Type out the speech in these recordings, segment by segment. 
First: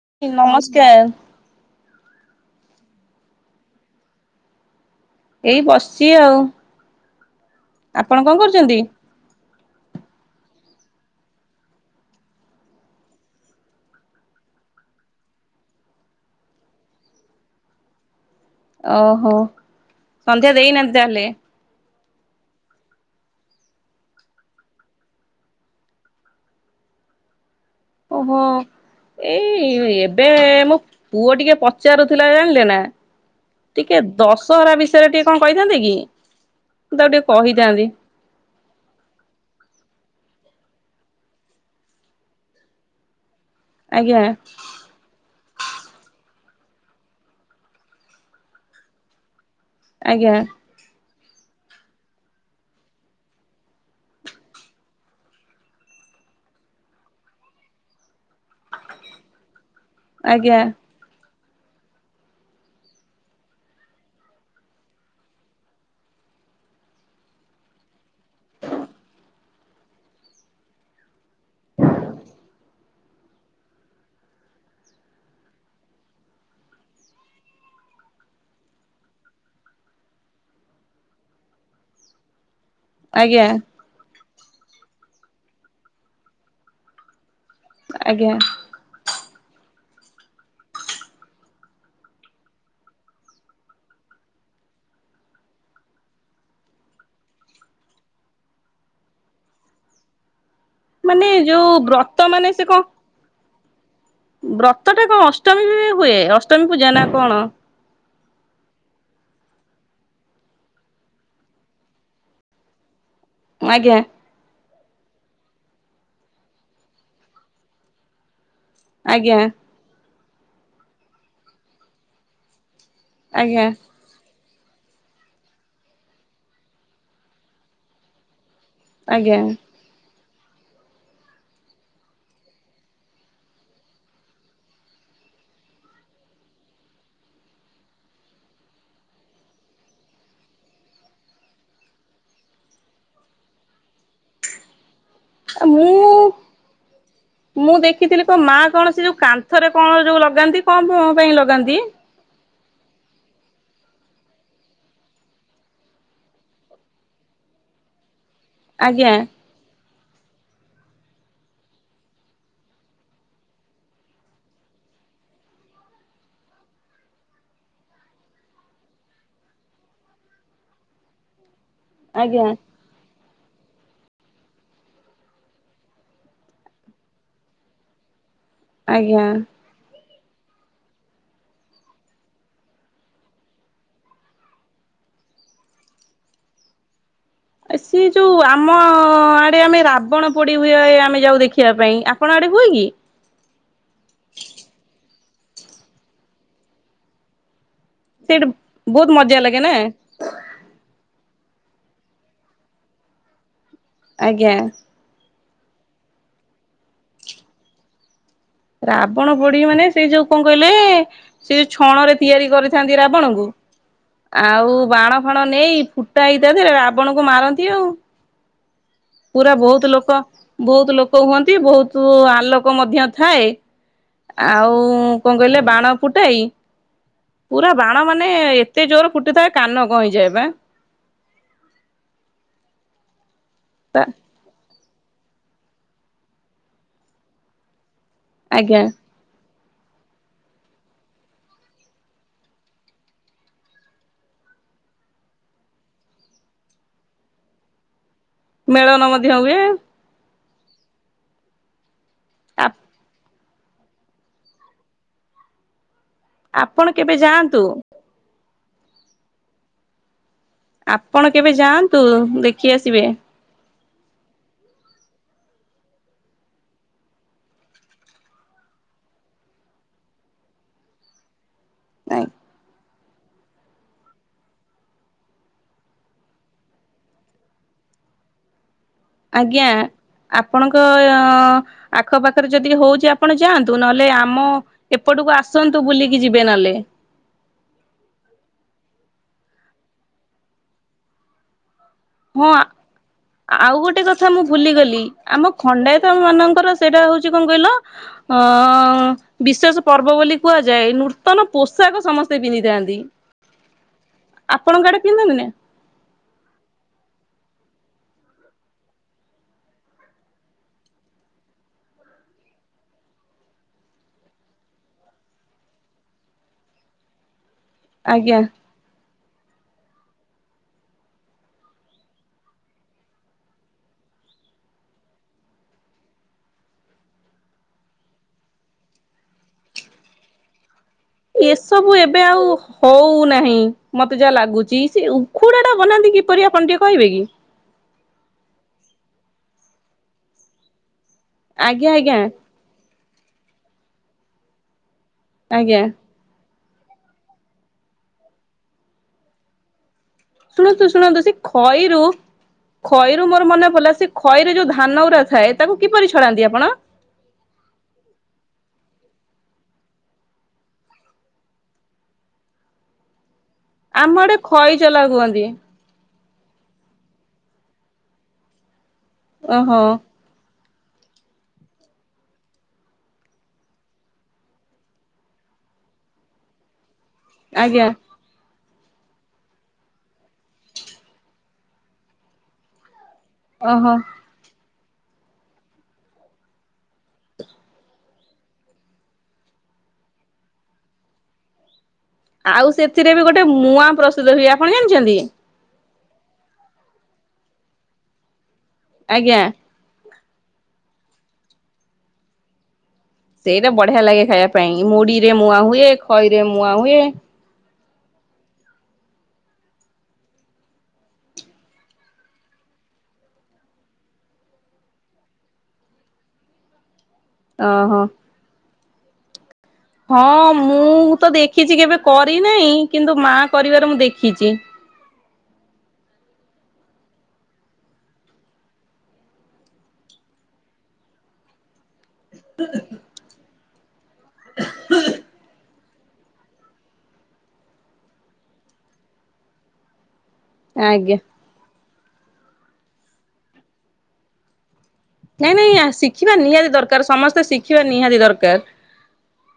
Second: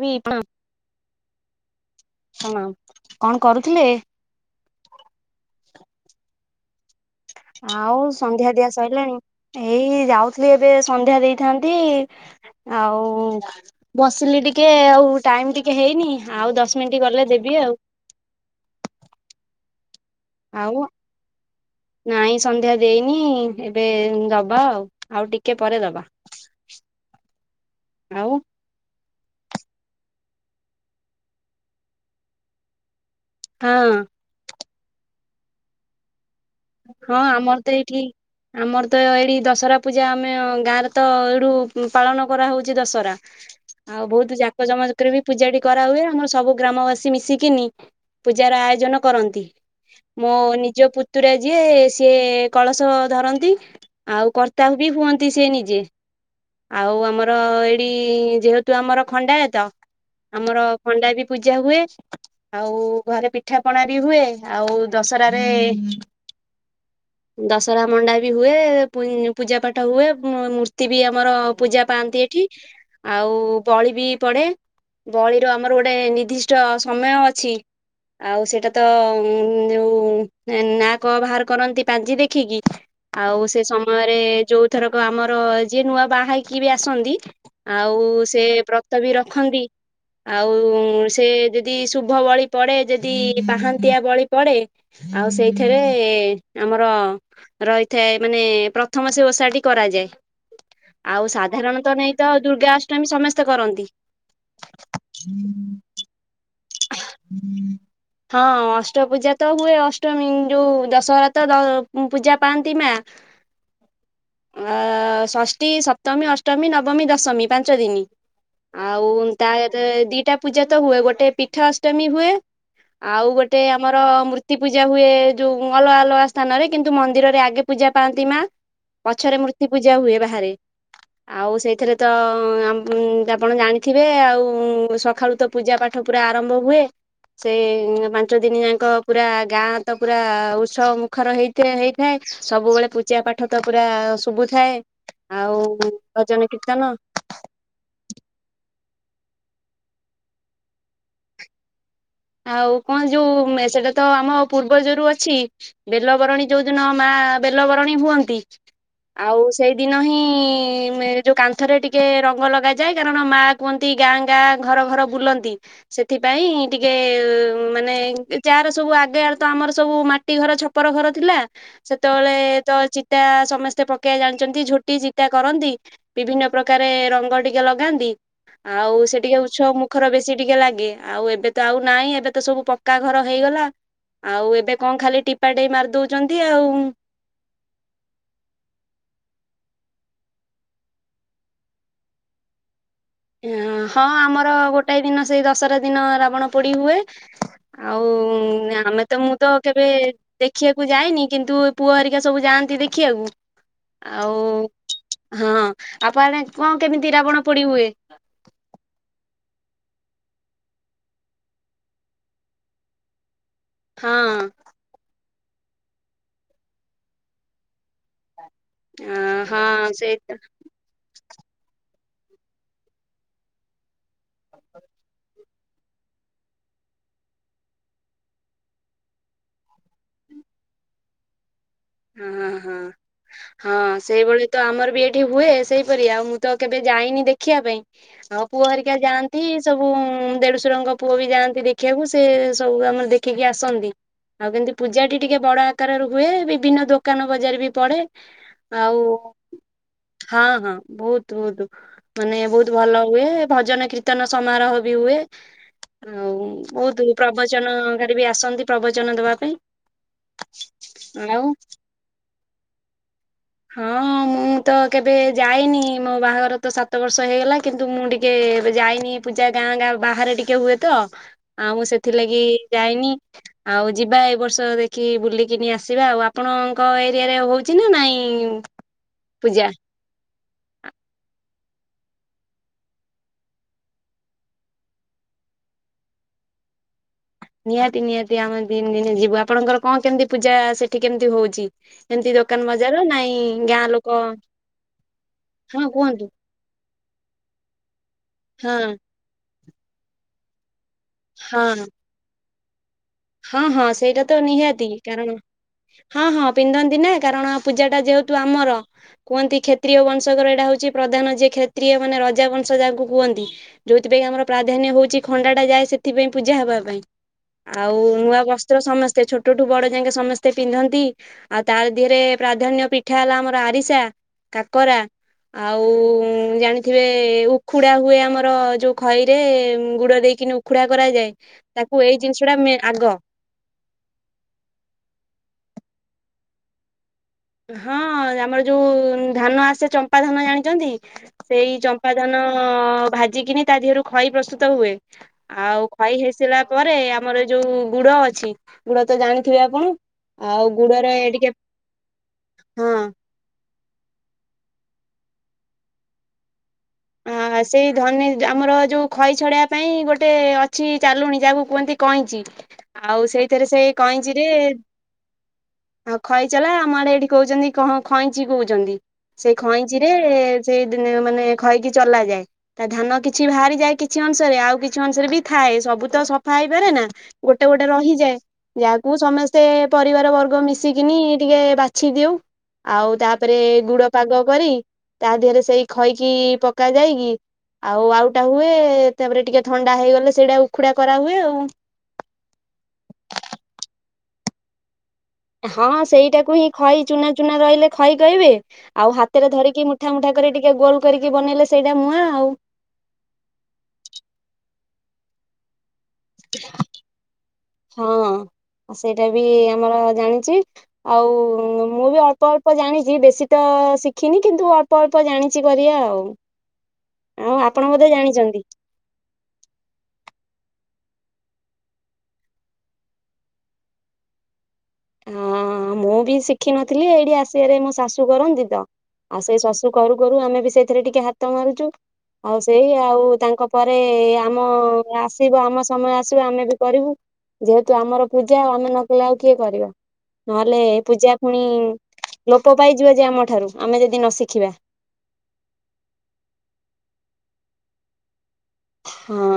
ବି ପ୍ରଣାମ ନମସ୍କାର। ପ୍ରଣାମ କଣ କରୁଥିଲେ? ଏ ବସିଛି ଆଉ। ଆଉ ଆପଣ କଣ ସନ୍ଧ୍ୟା ଦିଆ କରୁଛନ୍ତି? ସଇଲାଣି? ଏଇ ଯାଉଥିଲି, ଏବେ ସନ୍ଧ୍ୟା ଦେଇଥାନ୍ତି ଆଉ-ଉ-ଉ ବସିଲି ଟିକେ, ଆଉ ଟାଇମ୍ ଟିକେ ହେଇନି। ଆଉ ଦଶ ମିନିଟ୍ ଗଲେ ଦେବି ଆଉ। ଓହୋ! ସନ୍ଧ୍ୟା ଆଉ ଦେଇନାହାନ୍ତି ତାହେଲେ? ନାଇଁ ସନ୍ଧ୍ୟା ଦେଇନି। ଏବେ ଦବା ଆଉ। ଆଉ ଟିକେ ପରେ ଦବା। ଆଉ ଓହୋ! ଏଇ-ଇ-ଇ ଏବେ ମୋ ପୁଅ ଟିକେ ପଚାରୁଥିଲା, ଜାଣିଲେ ନା ହଁ ଟିକେ ଦଶହରା ବିଷ ୟରେ ଟିକେ କଣ କହିଥାନ୍ତେ କି? ମୁଁ ତାକୁ ହଁ ଟିକେ ଆମର ତ କହିଥାନ୍ତି ଏଇଠି ଆମର ତ ଏଇ ଦଶହରା ପୂଜା ଆମେ ଅଁ ଗାଁରେ ତ ଏଇଡୁ ପାଳନ କରା ହଉଛି ଦଶହରା।। ଆଉ ଆଜ୍ଞା ବହୁତ ଯାକ ଜମକରେ ବି ପୂଜାଟି କରାହୁଏ। ଆମର ସବୁ ଗ୍ରାମବାସୀ ମିଶିକିନି ପୂଜାର ଆୟୋଜନ କରନ୍ତି। ମୋ ଆଜ୍ଞା ନିଜ ପୁତ୍ ତୁରା ଯିଏ-ଏ ସିଏ କଳସ ଧରନ୍ତି। ଆଉ କର୍ତ୍ତା ବି ହୁଅନ୍ତି ସେ ନିଜେ। ଆଉ ଆମର ଏଇଠି ଯେହେତୁ ଆମର ଖଣ୍ଡାୟତ, ଆଜ୍ଞା ଆମର ଖଣ୍ଡା ବି ପୂଜା ହୁଏ। ଆଉ ଘରେ ପିଠା ପଣା ବି ହୁଏ। ଆଉ ଦଶହରାରେ ଦଶହରା ମଣ୍ଡା ବି ହୁଏ। ପୂ-ପୂଜା ପାଠ ହୁଏ। ମୂର୍ତ୍ତି ବି ଆମର ପୂଜା ପା ଆନ୍ତି ଏଠି। ଆଉ ବଳି ବି ପଡ଼େ। ବଳିର ଆମର ଗୋଟେ ନିର୍ଦ୍ଦିଷ୍ଟ ସମୟ ଅଛି। ଆଉ ସେଇଟା ତ ଯୋଉଁ ଲୋକ ବାହାର କରନ୍ତି ପାଞ୍ଜି ଦେଖିକି ଆଉ ଆଜ୍ଞା ସେ ସମୟରେ ଯୋଉଁ ଥରକ ଆମର ଆର ଯିଏ ନୂଆ ବାହା ହେଇକି ବି ଆସନ୍ତି। ଆଉ ଆଜ୍ଞା ସେ ବ୍ରତ ବି ରଖନ୍ତି। ଆଉ ସେ ଯଦି ଶୁଭ ବଳି ପଡ଼େ ଯଦି ପାହାନ୍ତିଆ ବଳି ପଡ଼େ ଆଉ ସେଇଥି [unintelligible] ଆମର ରହିଥାଏ ମାନେ ପ୍ରଥମ ସେ ଓଷାଟି କରାଯାଏ। ମାନେ ଆଉ ଯୋଉ ସାଧାରଣତଃ ବ୍ରତ ନେଇ ତ ମାନେ ସେ ଦୁର୍ଗା କଣ ଅଷ୍ଟମୀ ସମସ୍ତେ କରନ୍ତି। ବ୍ରତ ଟା କଣ ଅଷ୍ଟମୀ ହିଁ ହୁଏ ଅଷ୍ଟ ହଁ ଅଷ୍ଟ ପୂଜା ହୁଏ ଅଷ୍ଟମୀ ଯୋଉଁ ଦଶହର ପୂଜା ପାଆନ୍ତି ମା ଆଜ୍ଞା। ଅ ଷଷ୍ଠୀ, ସପ୍ତମୀ, ଅଷ୍ଟମୀ, ନବମୀ, ଦଶମୀ ପାଞ୍ଚ ଦିନି। ଆଉ ଆଜ୍ଞା ତା ଦି'ଟା ପୂଜା ତ ହୁଏ ଗୋଟେ ପୀଠା ଅଷ୍ଟମୀ ହୁଏ। ଆଉ ଗୋଟେ ଆଜ୍ଞା ଆମର ମୃ ତି ପୂଜା ହୁଏ ଯୋଉଁ ଅଲଗା ଅଲଗା ସ୍ଥାନରେ କିନ୍ତୁ ମନ୍ଦିରରେ ଆଗେ ପୂଜା ପାଆନ୍ତି ମା। ଆଜ୍ଞା ପଛରେ ମୂର୍ତ୍ତି ପୂଜା ହୁଏ। ବାହାରେ ଆଉ ସେଇଥିରେ ତ ଆମ ଆପଣ ଜାଣିଥିବେ ଆଉ ସକାଳୁ ତ ପୂଜା ପାଠ ପୁରା ଆରମ୍ଭ ହୁଏ। ସେଇ ପାଞ୍ଚ ଦିନ ଯାକ ପୁରା ଗାଁ ତ ପୁରା ଉତ୍ସବ ମୁଖର ହେଇ ହେଇଥାଏ। ସବୁବେଳେ ପୂଜା ପାଠ ତ ପୁରା ଶୁଭୁଥାଏ। ଆଉ ଆ ଭଜନ କୀର୍ତ୍ତନ ମୁଁ ଦେଖିଥିଲି କୋଉଁ ମା କଣ ସେ ଯୋଉଁ କାନ୍ଥରେ କଣ ଯୋଉଁ ଲଗାନ୍ତି। କଣ ପାଇଁ ଲଗାନ୍ତି? ଆଉ କଣ ଯୋଉଁ ସେଟା ତ ଆମ ପୂର୍ବଯୋରୁ ଅଛି ବେଲ ବରଣୀ ଯୋଉଁ ଦିନ ମା ବେଲବରଣୀ ହୁଅନ୍ତି। ଆଜ୍ଞା ଆଉ ସେଇ ଦିନ ହିଁ ଯୋଉଁ କାନ୍ଥରେ ଟିକେ ରଙ୍ଗ ଲଗାଯାଏ। କାରଣ ମା କୁହନ୍ତି ଗାଁ ଗାଁ ଘର ଘର ବୁଲନ୍ତି। ସେଥିପାଇଁ ଟିକେ ଟେ ମାନେ ଯାର ସବୁ ଆଗେ ତ ଆମର ସବୁ ମାଟି ଘର ଛପର ଘର ଥିଲା। ସେତେବେଳେ ଆଜ୍ଞା। ତଳେ ଚିତା ସମସ୍ତେ ପକେଇବା ଜାଣିଛନ୍ତି। ଝୋଟି ଚିତା କରନ୍ତି। ବିଭିନ୍ନ ପ୍ରକାର ରଙ୍ଗ ଟିକେ ଲଗାନ୍ତି। ଆଉ ସେ ଆଜ୍ଞା। ଟିକେ ଛ ମୁଖର ବେଶୀ ଟିକେ ଲାଗେ। ଆଉ ଏବେ ତ ଆଉ ନାଇଁ ଏବେ ତ ସବୁ ପକ୍କା ଘର ହେଇଗଲା। ଆଉ ଏବେ କଣ ଖାଲି ଟିପା ଟେଇ ମାରିଦଉଛନ୍ତି ଆଉ। ସିଏ ଯୋଉଁ ଆମ ଆଡ଼େ ଆମେ ରାବଣ ପୋଡ଼ି ହୁଏ। ଆମେ ଯାଉଁ ଦେଖିବା ପାଇଁ ଆପଣ ଆଡ଼େ ହୁଏନି? ହଁ ଆମର ଗୋଟାଏ ଦିନ ସେଇ ଦଶରା ଦିନ ରାବଣ ପୋଡ଼ି ହୁଏ। ଆଉ ସେଇଠି ଆମେ ବହୁତ ତ ମୁଁ ମଜା ତ ଲାଗେ ନା କେବେ ଦେଖିବାକୁ ଯାଇନି। କିନ୍ତୁ ପୁଅ ହରିକା ସବୁ ଯାଆନ୍ତି ଦେଖିବାକୁ। ଆଉ ଆଜ୍ଞା। ହଁ ଆପଣ କଣ କେମିତି ରାବଣ ପୋଡ଼ି ହୁଏ? ରାବଣ ପୋଡ଼ି ମାନେ ସେ ଯୋଉଁ କଣ କହିଲେ ସେ ଛଣ ରେ ତିଆରି କରିଥାନ୍ତି ରାବଣଙ୍କୁ ହଁ। ଆଉ ବାଣ ଫାଣ ନେଇ ଫୁଟା ହେଇଥାଏ ରାବଣକୁ ମାରନ୍ତି ଆଉ ଅ, ପୁରା ବହୁତ ହଁ ଲୋକ ସେଇ ତ। ବହୁତ ଲୋକ ହୁଅନ୍ତି ବହୁତ ଆଲୋକ ମଧ୍ୟ ଥାଏ। ଆଉ କଣ କହିଲେ ବାଣ ଫୁଟେଇ ପୁରା ବାଣ ମାନେ ଏତେ ଜୋର ଫୁଟୁଥାଏ କାନ କଣ ହେଇଯାଏ ବା। ହୁଁ ହୁଁ ହଁ ତା ସେଇଭଳି ତ ଆମର ଏଠି ହୁଏ ସେଇପରି ଆଉ ମୁଁ ତ କେବେ ଯାଇନି ଦେଖିବା ପାଇଁ ଆଉ ପୁଅ ଆଜ୍ଞା ହେରିକା ଯାଆନ୍ତି। ସବୁ ଦେଢୁଶୁରଙ୍କ ପୁଅ ବି ଯାଆନ୍ତି ଦେଖିବାକୁ ସେ ସବୁ ଆମର ଦେଖିକି ଆସନ୍ତି। ଆଉ କେମିତି ପୂଜାଟି ଟିକେ ବଡ଼ ଆକାର ର ହୁଏ ବିଭିନ୍ନ ଦୋକାନ ବଜାର ବି ପଡ଼େ। ମେଳନ ମଧ୍ୟ ହୁଏ। ହଁ ହଁ ବହୁତ୍ ବହୁତ୍ ମାନେ ଆ ବହୁତ୍ ଭଲ ହୁଏ। ଭଜନ କୀର୍ତ୍ତନ ସମାରୋହ ବି ହୁଏ। ଆଉ ଆପଣ ବହୁତ୍ କେବେ ଯାଆନ୍ତୁ ପ୍ରବଚନ [unintelligible] ବି ଆସନ୍ତି ପ୍ରବଚନ ଦବା ପାଇଁ। ଆପଣ ଆଉ କେବେ ଯାଆନ୍ତୁ ଦେଖି ଆସିବେ। ହଁ, ମୁଁ ତ କେବେ ଯାଇନି ମୋ ବାହାଘର ତ ସାତ ବର୍ଷ ହେଇଗଲା କିନ୍ତୁ ମୁଁ ଟିକେ ଏବେ ଯାଇନି ପୂଜା ଗାଁ ଗାଁ ବାହାରେ ଟିକେ ହୁଏ ତ ଆଉ ମୁଁ ସେଥିଲାଗି ଯାଇନି। ଆଉ ଯିବା ଏ ବର୍ଷ ଦେଖି ବୁଲିକିନି ଆସିବା ଆଉ ଆପଣଙ୍କ ଏରିଆରେ ହଉଛି ନା ନାଇଁ? ହୁଁ। ଆଜ୍ଞା। ଆପଣଙ୍କ ଆଖପାଖରେ ଯଦି ହଉଛି ଆପଣ ଯାଆନ୍ତୁ ନହେଲେ ଆମ ଏପଟୁ ଆସନ୍ତୁ ବୁଲିକି ଯିବେ ନହେଲେ। ନିହାତି ନିହାତି ଆମେ ଦିନ ଦିନେ ଯିବୁ ଆପଣଙ୍କର କଣ କେମିତି ପୂଜା ସେଠି କେମିତି ହଉଛି? ଏମିତି ହଁ ଦୋକାନ ବଜାର ନାଇଁ ଆଉ ଗାଁ ଗୋଟେ ଲୋକ କଥା ମୁଁ ଭୁଲିଗଲି ଆମ ହଁ ଖଣ୍ଡାୟତ କୁହନ୍ତୁ ମାନଙ୍କର ସେଇଟା ହଉଛି କଣ କହିଲ ଅ ହଁ ବିଶେଷ ପର୍ବ ବୋଲି କୁହା ଯାଏ ନୂତନ ହଁ ପୋଷାକ ସମସ୍ତେ ପିନ୍ଧିଥାନ୍ତି। ହଁ ହଁ ସେଇଟା ତ ଆପଣଙ୍କ ନିହାତି ଆଡେ କାରଣ ପିନ୍ଧନ୍ତି ନା ହଁ ହଁ ପିନ୍ଧ ନ୍ତି ନା କାରଣ ପୂଜା ଟା ଯେହେତୁ ଆମର କୁହନ୍ତି କ୍ଷତ୍ରୀୟ ବଂଶକର ଏଇଟା ହଉଛି ପ୍ରଧାନ ଯିଏ କ୍ଷତ୍ରୀୟ ମାନେ ରଜା ବଂଶ ଯାହାକୁ କୁହନ୍ତି ଯୋଉଥିପାଇଁ ଆମର ପ୍ରାଧାନ୍ୟ ହଉଛି ଖଣ୍ଡା ଟା ଯାଏ ସେଥିପାଇଁ ପୂଜା ହବା ପାଇଁ। ଆଉ ଆଜ୍ଞା ନୂଆ ବସ୍ତ୍ର ସମସ୍ତେ ଛୋଟ ଛୋଟ ଠୁ ବଡ଼ ଯାକେ ସମସ୍ତେ ପିନ୍ଧନ୍ତି ଆଉ ତା ଦେହରେ ପ୍ରାଧାନ୍ୟ ପିଠା ହେଲା ଆମର ଆରିସା। କାକରା। ଆଉ ଜାଣିଥିବେ ଉଖୁଡା ହୁଏ ଆମର ଯୋଉ ଖଇ ରେ ଗୁଡ଼ ଦେଇ ଉଖୁଡା କରାଯାଏ ଏସବୁ ତାକୁ ଏଇ ଏବେ ଜିନିଷ ଆଉ ଟା ମେ ଆଗ ହଉନାହିଁ ମତେ ଯାହା ଲାଗୁଛି ସେ ଉଖୁଡା ଟା ବନାନ୍ତି କିପରି ଆପଣ ଟିକେ କହିବେ କି? ହଁ ଆମର ଯୋଉ ଧାନ ଆସେ ଚମ୍ପା ଧାନ ଜାଣିଚନ୍ତି? ସେଇ ଆଜ୍ଞା ଚମ୍ପା ଆଜ୍ଞା ଧାନ ଭାଜିିକିନି ତା ଦେହରୁ ଖଇ ପ୍ରସ୍ତୁତ ହୁଏ। ଆଜ୍ଞା ଆଉ ଖଇ ହେଇସା ପରେ ଆମର ଏ ଯୋଉ ଗୁଡ଼ ଅଛି ଗୁଡ଼ ତ ଜାଣିଥିବେ ଆପଣ। ଆଉ ଶୁଣନ୍ତୁ ଗୁଡରେ ଶୁଣନ୍ତୁ ସେ ଟିକେ ଖଇ ରୁ ହଁ। ଖଇରୁ ମୋର ମନେ ପଡିଲା ସେ ଖଇ ରେ ଯୋଉ ଧାନ ଗୁରାଥାଏ ତାକୁ କିପରି ଛଡାନ୍ତି ଆପଣ? ହଁ ସେଇ ଧନୀ ଆମର ଯୋଉ ଖଇ ଛଡେଇବା ପାଇଁ ଗୋଟେ ଅଛି ଚାଲୁଣି ଯାହାକୁ କୁହନ୍ତି କଇଁଚି ଆଉ ସେଇଥିରେ ସେଇ ଆମ ଆଡେ କଇଁଚିରେ ଖଇ ଚଲା କୁହନ୍ତି ଖଇଚଲା ଆମ ଆଡ଼େ ଏଠି କହୁଛନ୍ତି କଣ ଖଇଁଚି କହୁଛନ୍ତି ସେଇ ଓହୋ ଖଇଁଚିରେ ସେଇଦିନେ ମାନେ ଖଇକି ଚଲା ଯାଏ ତା ଧାନ କିଛି ବାହାରି ଯାଏ କିଛି ଅଂଶରେ ଆଉ କିଛି ଅଂଶରେ ବି ଥାଏ ସବୁ ତ ସଫା [unintelligible] ନା ଗୋଟେ ଗୋଟେ ଆଜ୍ଞା। ରହିଯାଏ। ଯାହାକୁ ସମସ୍ତେ ପରିବାର ବର୍ଗ ମିଶିକିନି ଟିକେ ବାଛି ଦେଉ ଆଉ ତାପରେ ଓହୋ ଗୁଡ଼ ପାଗ କରି ତା ଦେହରେ ସେଇ ଖଇକି ପକା ଯାଇକି ଆଉ ଆଉଟା ହୁଏ ତାପରେ ଟିକେ ଥଣ୍ଡା ହେଇଗଲେ ସେଇଟା ଉଖୁଡା କରାହୁଏ ଆଉ। ଆଉ ସେଥିରେ ବି ଗୋଟେ ମୁଁଆ ପ୍ରସ୍ତୁତ ହୁଏ ଆପଣ ଜାଣିଛନ୍ତି? ହଁ ସେଇଟାକୁ ହିଁ ଖଇ ଚୁନା ଚୁନା ରହିଲେ ଖଇ କହିବେ ଆଉ ଆଜ୍ଞା ହାତରେ ଧରିକି ମୁଠା ମୁଠା କରି ଟିକେ ଗୋଲ କରିକି ବନେଇଲେ ସେଇଟା ମୁଁଆ ଆଉ। ସେଇଟା ବଢ଼ିଆ ଲାଗେ ଖାଇବା ପାଇଁ ମୁଢ଼ିରେ ମୁଆଁ ହୁଏ ଖଇରେ ମୁଆଁ ହୁଏ। ହଁ। ସେଇଟା ବି ଆମର ଜାଣିଛି ଆଉ ମୁଁ ବି ଅଳ୍ପ ଅଳ୍ପ ଜାଣିଛି ବେଶୀ ତ ଶିଖିନି କିନ୍ତୁ ଅଳ୍ପ-ଅଳ୍ପ ଜାଣିଛି କରିବା ଆଉ। ଆଉ ଆପଣ ଓହୋ। ବୋଧେ ଜାଣିଛନ୍ତି। ହଁ ମୁଁ ତ ଦେଖିଛି କେବେ କରିନାହିଁ କିନ୍ତୁ ମା କରିବାରେ ମୁଁ ଦେଖିଛି। ହଁ ମୁଁ ବି ଶିଖିନଥିଲି ଏଇଠି ଆସିବାରେ ମୋ ଶାଶୁ କରନ୍ତି ତ। ଆଉ ସେଇ ଶାଶୁ କରୁ କରୁ ଆମେ ବି ସେଇଥିରେ ଟିକେ ହାତ ମାରୁଛୁ। ଆଉ ସେଇ ଆଉ ତାଙ୍କ ପରେ ଆମ ଆସିବ ଆମ ସମୟ ଆସିବା ଆମେ ବି କରିବୁ ଯେହେତୁ ଆମର ପୂଜା ଆମେ ନ କଲେ ଆଉ କିଏ କରିବା? ନହେଲେ ଆଜ୍ଞା ପୂଜା ପୁଣି ଲୋପ ପାଇଯିବ ଯେ ଆମଠାରୁ ଆମେ ଯଦି ନ ଶିଖିବା। ନାଇଁ ନାଇଁ ଆ ଶିଖିବା ନିହାତି ଦରକାର ସମସ୍ତେ ଶିଖିବା ନିହାତି ଦରକାର। ହଁ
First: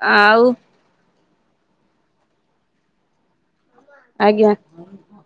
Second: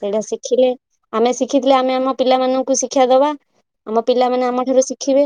ସେଇଟା ଆଉ ଶିଖିଲେ ଆମେ ଶିଖିଥିଲେ ଆମେ ଆମ ପିଲାମାନଙ୍କୁ ଶିକ୍ଷା ଦବା। ଆମ ପିଲାମାନେ ଆଜ୍ଞା ଆମ ଠାରୁ ଶିଖିବେ।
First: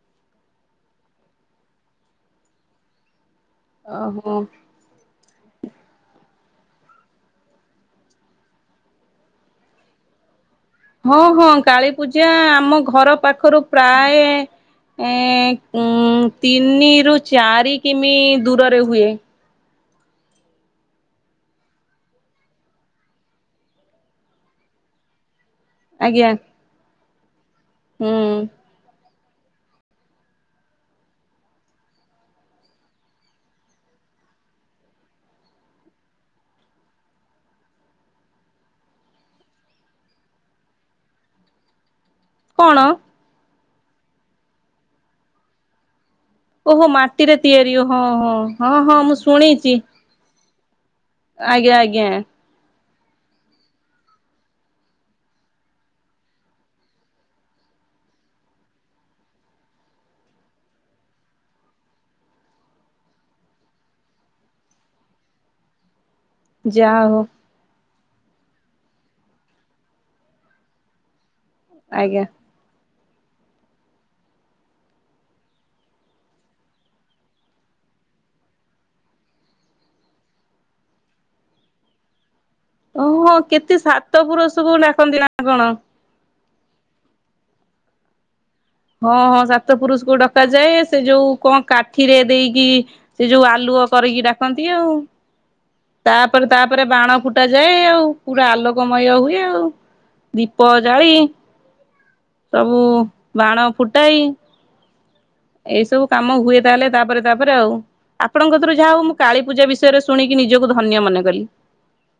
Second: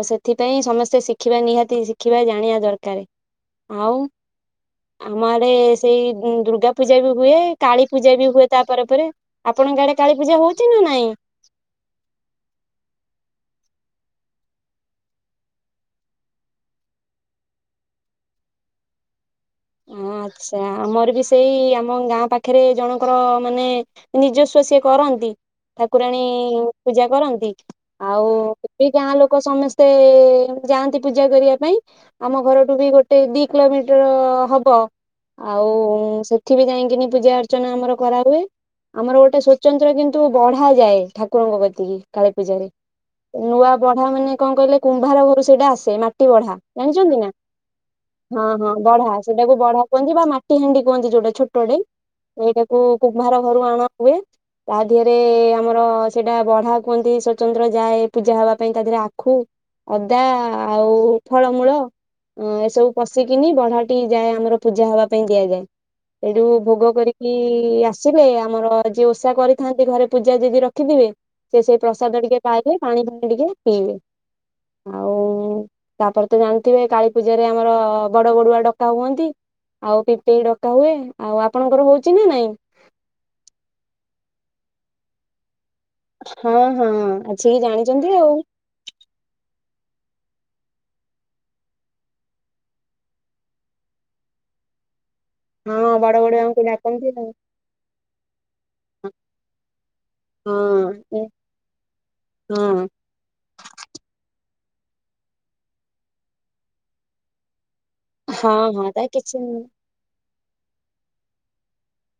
ତ ସେଥିପାଇଁ ସମସ୍ତେ ଶିଖିବା ନିହାତି ଶିଖିବା ଜାଣିବା ଦରକାର। ଆଉ ଓ ହୋ। ଆମ ଆଡେ ସେଇ ଦୁର୍ଗା ପୂଜା ବି ହୁଏ କାଳୀ ପୂଜା ବି ହୁଏ ତାପ ପରେ ଆପଣଙ୍କ ଆଡେ କାଳୀ ପୂଜା ହଉଛି। ନା ନାଇଁ? ହଁ-ହଁ କାଳୀ ପୂଜା ଆମ ଘର ପାଖରୁ ପ୍ରାୟ ଏ ଉ ତିନିରୁ ଚାରି କିମି ଦୂରରେ ହୁଏ। ହଁ। ଆଚ୍ଛା ଆମର ବି ସେଇ ଆମ ଗାଁ ପାଖରେ ଜଣଙ୍କର ମାନେ ନିଜସ୍ୱ ସିଏ କରନ୍ତି। ଠାକୁରାଣୀ ଆଜ୍ଞା। ପୂଜା କରନ୍ତି ଆଉ ହୁଁ ଏ ଗାଁ ଲୋକ ଲୋକ ସମସ୍ତେ ଯାଆନ୍ତି ପୂଜା କରିବା ପାଇଁ ଆମ ଘରଠୁ ବି ଗୋଟେ ଦି କିଲୋମିଟର ହବ। ହବ ଆଉ ସେଠ ବିି ଯାଇକିନି ପୂଜା ଅର୍ଚ୍ଚନା ଆମର କରାହୁଏ। ଆମର ଗୋଟେ ସ୍ଵତନ୍ତ୍ର କିନ୍ତୁ ବଢ ଯାଏ ଠାକୁରଙ୍କ ପ୍ରତି କାଳୀ ପୂଜାରେ କଣ? ନୂଆ ବଢା ମାନେ କଣ କହିଲେ କୁମ୍ଭାର ଘରୁ ସେଇଟା ଆସେ ମାଟି ବଢା ଓହୋ ଜାଣିଛନ୍ତି ନା ମାଟିରେ ତିଆରି ହଁ ହଁ ହଁ-ହଁ ହଁ ହଁ ବଢା। ମୁଁ ସେଟାକୁ ଶୁଣିଛି। ବଢା କୁହନ୍ତି ବା ମାଟି ହାଣ୍ଡି କୁହନ୍ତି ଯୋଉଟା ଆଜ୍ଞା ଛୋଟେ ଆଜ୍ଞା ଏଇଟା କଙ କୁମ୍ଭାର ଘରୁ ଆଣ ହୁଏ। ତା ଦେହରେ ଆମର ସେଟା ବଢା କୁହନ୍ତି ସ୍ଵତନ୍ତ୍ର ଯାଏ ପୂଜା ହବା ପାଇଁ ତା ଦେହରେ ଆଖୁ ଅଦା ଆଉ ଫଳମୂଳ ଏସବୁ ପଶିକିନି ବଢା ଠ ଯାଏ ଆମର ପୂଜା ହବା ପାଇଁ ଦିଆଯାଏ ସେଠୁ ଭୋଗ ଯାହା ହଉ କରିକି ଆସିଲେ ଆମର ଯିଏ ଓଷା କରିଥାନ୍ତି ଘରେ ପୂଜା ଯଦି ରଖିଥିବେ ସେ ସେଇ ପ୍ରସାଦ ଆଜ୍ଞା। ଟିକେ ପାଇବେ। ପାଣି ପାଣି ଟିକେ ପିଇବେ। ଆଉ ତାପରେ ତ ଜାଣିଥିବେ କାଳୀ ପୂଜାରେ ଆମର ବଡ ବଡୁଆ ଡ ଡକା ହୁଅନ୍ତି ଆଉ ପିପେଇ ଡକା ହୁଏ ଆଉ ଆପଣଙ୍କର ହଉଛି ନା ନାଇଁ? ଓହୋ କେତେ ସାତ ପୁରୁଷକୁୁ ଡାକନ୍ତି ନା କଣ? ହଁ-ହଁ ଆସିକି ଜାଣିଛନ୍ତି ଆଉ। ହଁ-ହଁ ସାତ ପୁରୁଷକୁ ଡକାଯାଏ ସେ ଯୋଉ କଣ କାଠିରେ ଦେଇକି ସେ ଯୋଉ ଆଲୁ ପୁଅ କରିକି ଡାକନ୍ତି ଆଉ। ହଁ ବଡ ବଡୁଆଙ୍କୁ ତାପରେ-ତାପରେ ଡାକନ୍ତି ବାଣ ଆଉ। ଫୁଟା ଯାଏ ଆଉ ପୁରା ଆଲୋକମୟ ହୁଏ ଆଉ। ଦୀପ ଜାଳି ହଁ ସବୁ ହଁ ବାଣ ଫୁଟାଇ ଏଇସବୁ କାମ ହୁଏ ତାହେଲେ ତାପରେ- ତାପରେ ଆଉ। ଆପଣଙ୍କ ହଁ ଧର ହଁ ଯାହା ତା ହଉ ମୁଁ କିଛି କାଳୀ ନୁହେଁ। ପୂଜା ବିଷୟରେ ଶୁଣିକି ନିଜକୁ ଧନ୍ୟ ମନେକଲି।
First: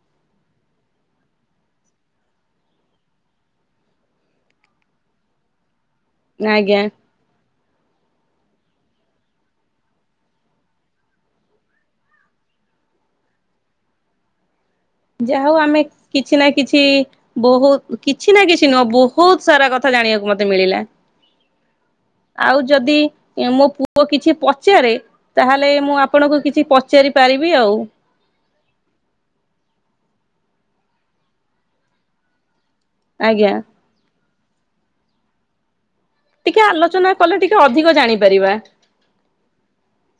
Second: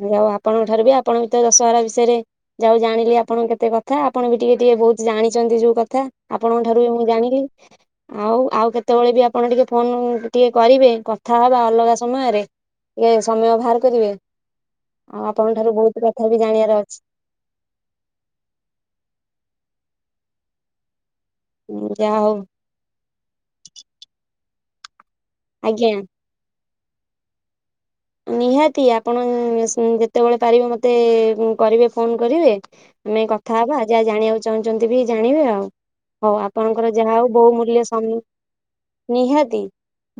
ଯାହା ହଉ ଆପଣଙ୍କ ଠାରୁ ବି ଆପଣ ବି ତ ଦଶହରା ବିଷୟରେ ଯାଉ ଜାଣିଲେ ଆପଣଙ୍କ କେତେ କଥା ଆପଣ ବି ଟିକେ ଟିକେ ସେ ବହୁତ ଜାଣିଛନ୍ତି ଯୋଉ କଥା ଆପଣଙ୍କ ଆଜ୍ଞା ଠାରୁ ବି ମୁଁ ଜାଣିଲି ଆଉ-ଆଉ କେତେ କେତେବେଳେ ବି ଆପଣ ଟିକେ ଫୋନ ଟିକେ କରିବେ କଥା ହବା ଅଲଗା ସମୟରେ। ଇଏ ସମୟ ବାହାର କରିବେ। ଆଉ ଯା ହଉ ଆପଣଙ୍କ ଠାରୁ ଆମେ ବହୁତ କଥା ବି କିଛି ନା ଜାଣିବାର କିଛି ଅଛି ବହୁତ କିଛି ନା କିଛି ନୁହ ବହୁତ୍ ସାରା କଥା ଜାଣିବାକୁ ମତେ ମିଳିଲା। ଯାହା ହଉ ଆଉ ଯଦି ମୋ ପୁଅ କିଛି ପଚାରେ ତାହେଲେ, ଆଜ୍ଞା। ମୁଁ ଆପଣଙ୍କୁ କିଛି ପଚାରି ପାରିବି, ଆଉ' । ନିହାତି ଆପଣ ସେ, ଯେତେବେଳେ ପାରିବେ ମତେ କରିବେ ଫୋନ କରିବେ। ଆମେ ଆଜ୍ଞା। କଥା ହବା। ଯାହା ଜାଣିବାକୁ ଚାହୁଁଛନ୍ତି, ବି ଜାଣିବେ ଆଉ। ହଉ ଟିକେ ଆପଣଙ୍କର, ଆଲୋଚନା ଯାହା ହଉ କଲେ ବହୁ ଟିକେ ମୂଲ୍ୟ ଅଧିକ ସ ଜାଣିପାରିବା ନିହାତି,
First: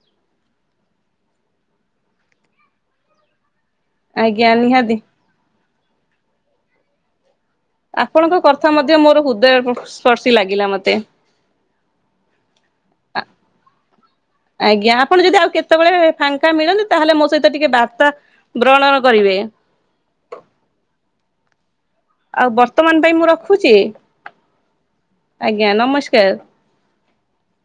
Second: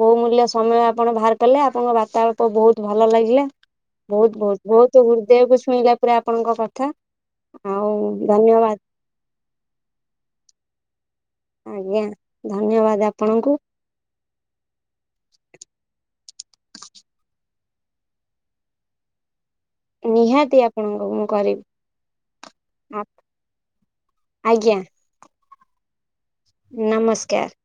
ବହୁମୂଲ୍ୟ ସମୟ ଆ ଆପଣ ବାହାର କଲେ ।ଆପଣଙ୍କ ବାର୍ତ୍ତା ରୂପ ବହୁତ ଭଲ ଲାଗିଲା। ବହୁତ, ଆଜ୍ଞା ବହୁତ, ନିହାତି। ବହୁତ, ହୃଦୟକୁ ଛୁ ଛୁଇଁଲା ପୁରା, ଆପଣଙ୍କ କଥା । ଆପଣଙ୍କ କର୍ଥା ମଧ୍ୟ, ମୋର ହୃଦୟ କୁ, ସ୍ପର୍ଶୀ ଲାଗିଲା ମତେ। ଆଜ୍ଞା ।ଧନ୍ୟବାଦ, ଆପଣଙ୍କୁ। ଆଜ୍ଞା। ଆପଣ ଯଦି ଆଉ କେତେବେଳେ, ଫାଙ୍କା ମିଳନ୍ତି ।ତାହେଲେ ମୋ ସହିତ ଟିକେ ବାର୍ତା, ବ୍ରଣନ କରିବେ। କରି ଆଉ ବର୍ତ୍ତମାନ ପାଇଁ ମୁଁ ରଖୁଛି? ଆଜ୍ଞା ଆଜ୍ଞା, ନମସ୍କ ନମସ୍କାର ।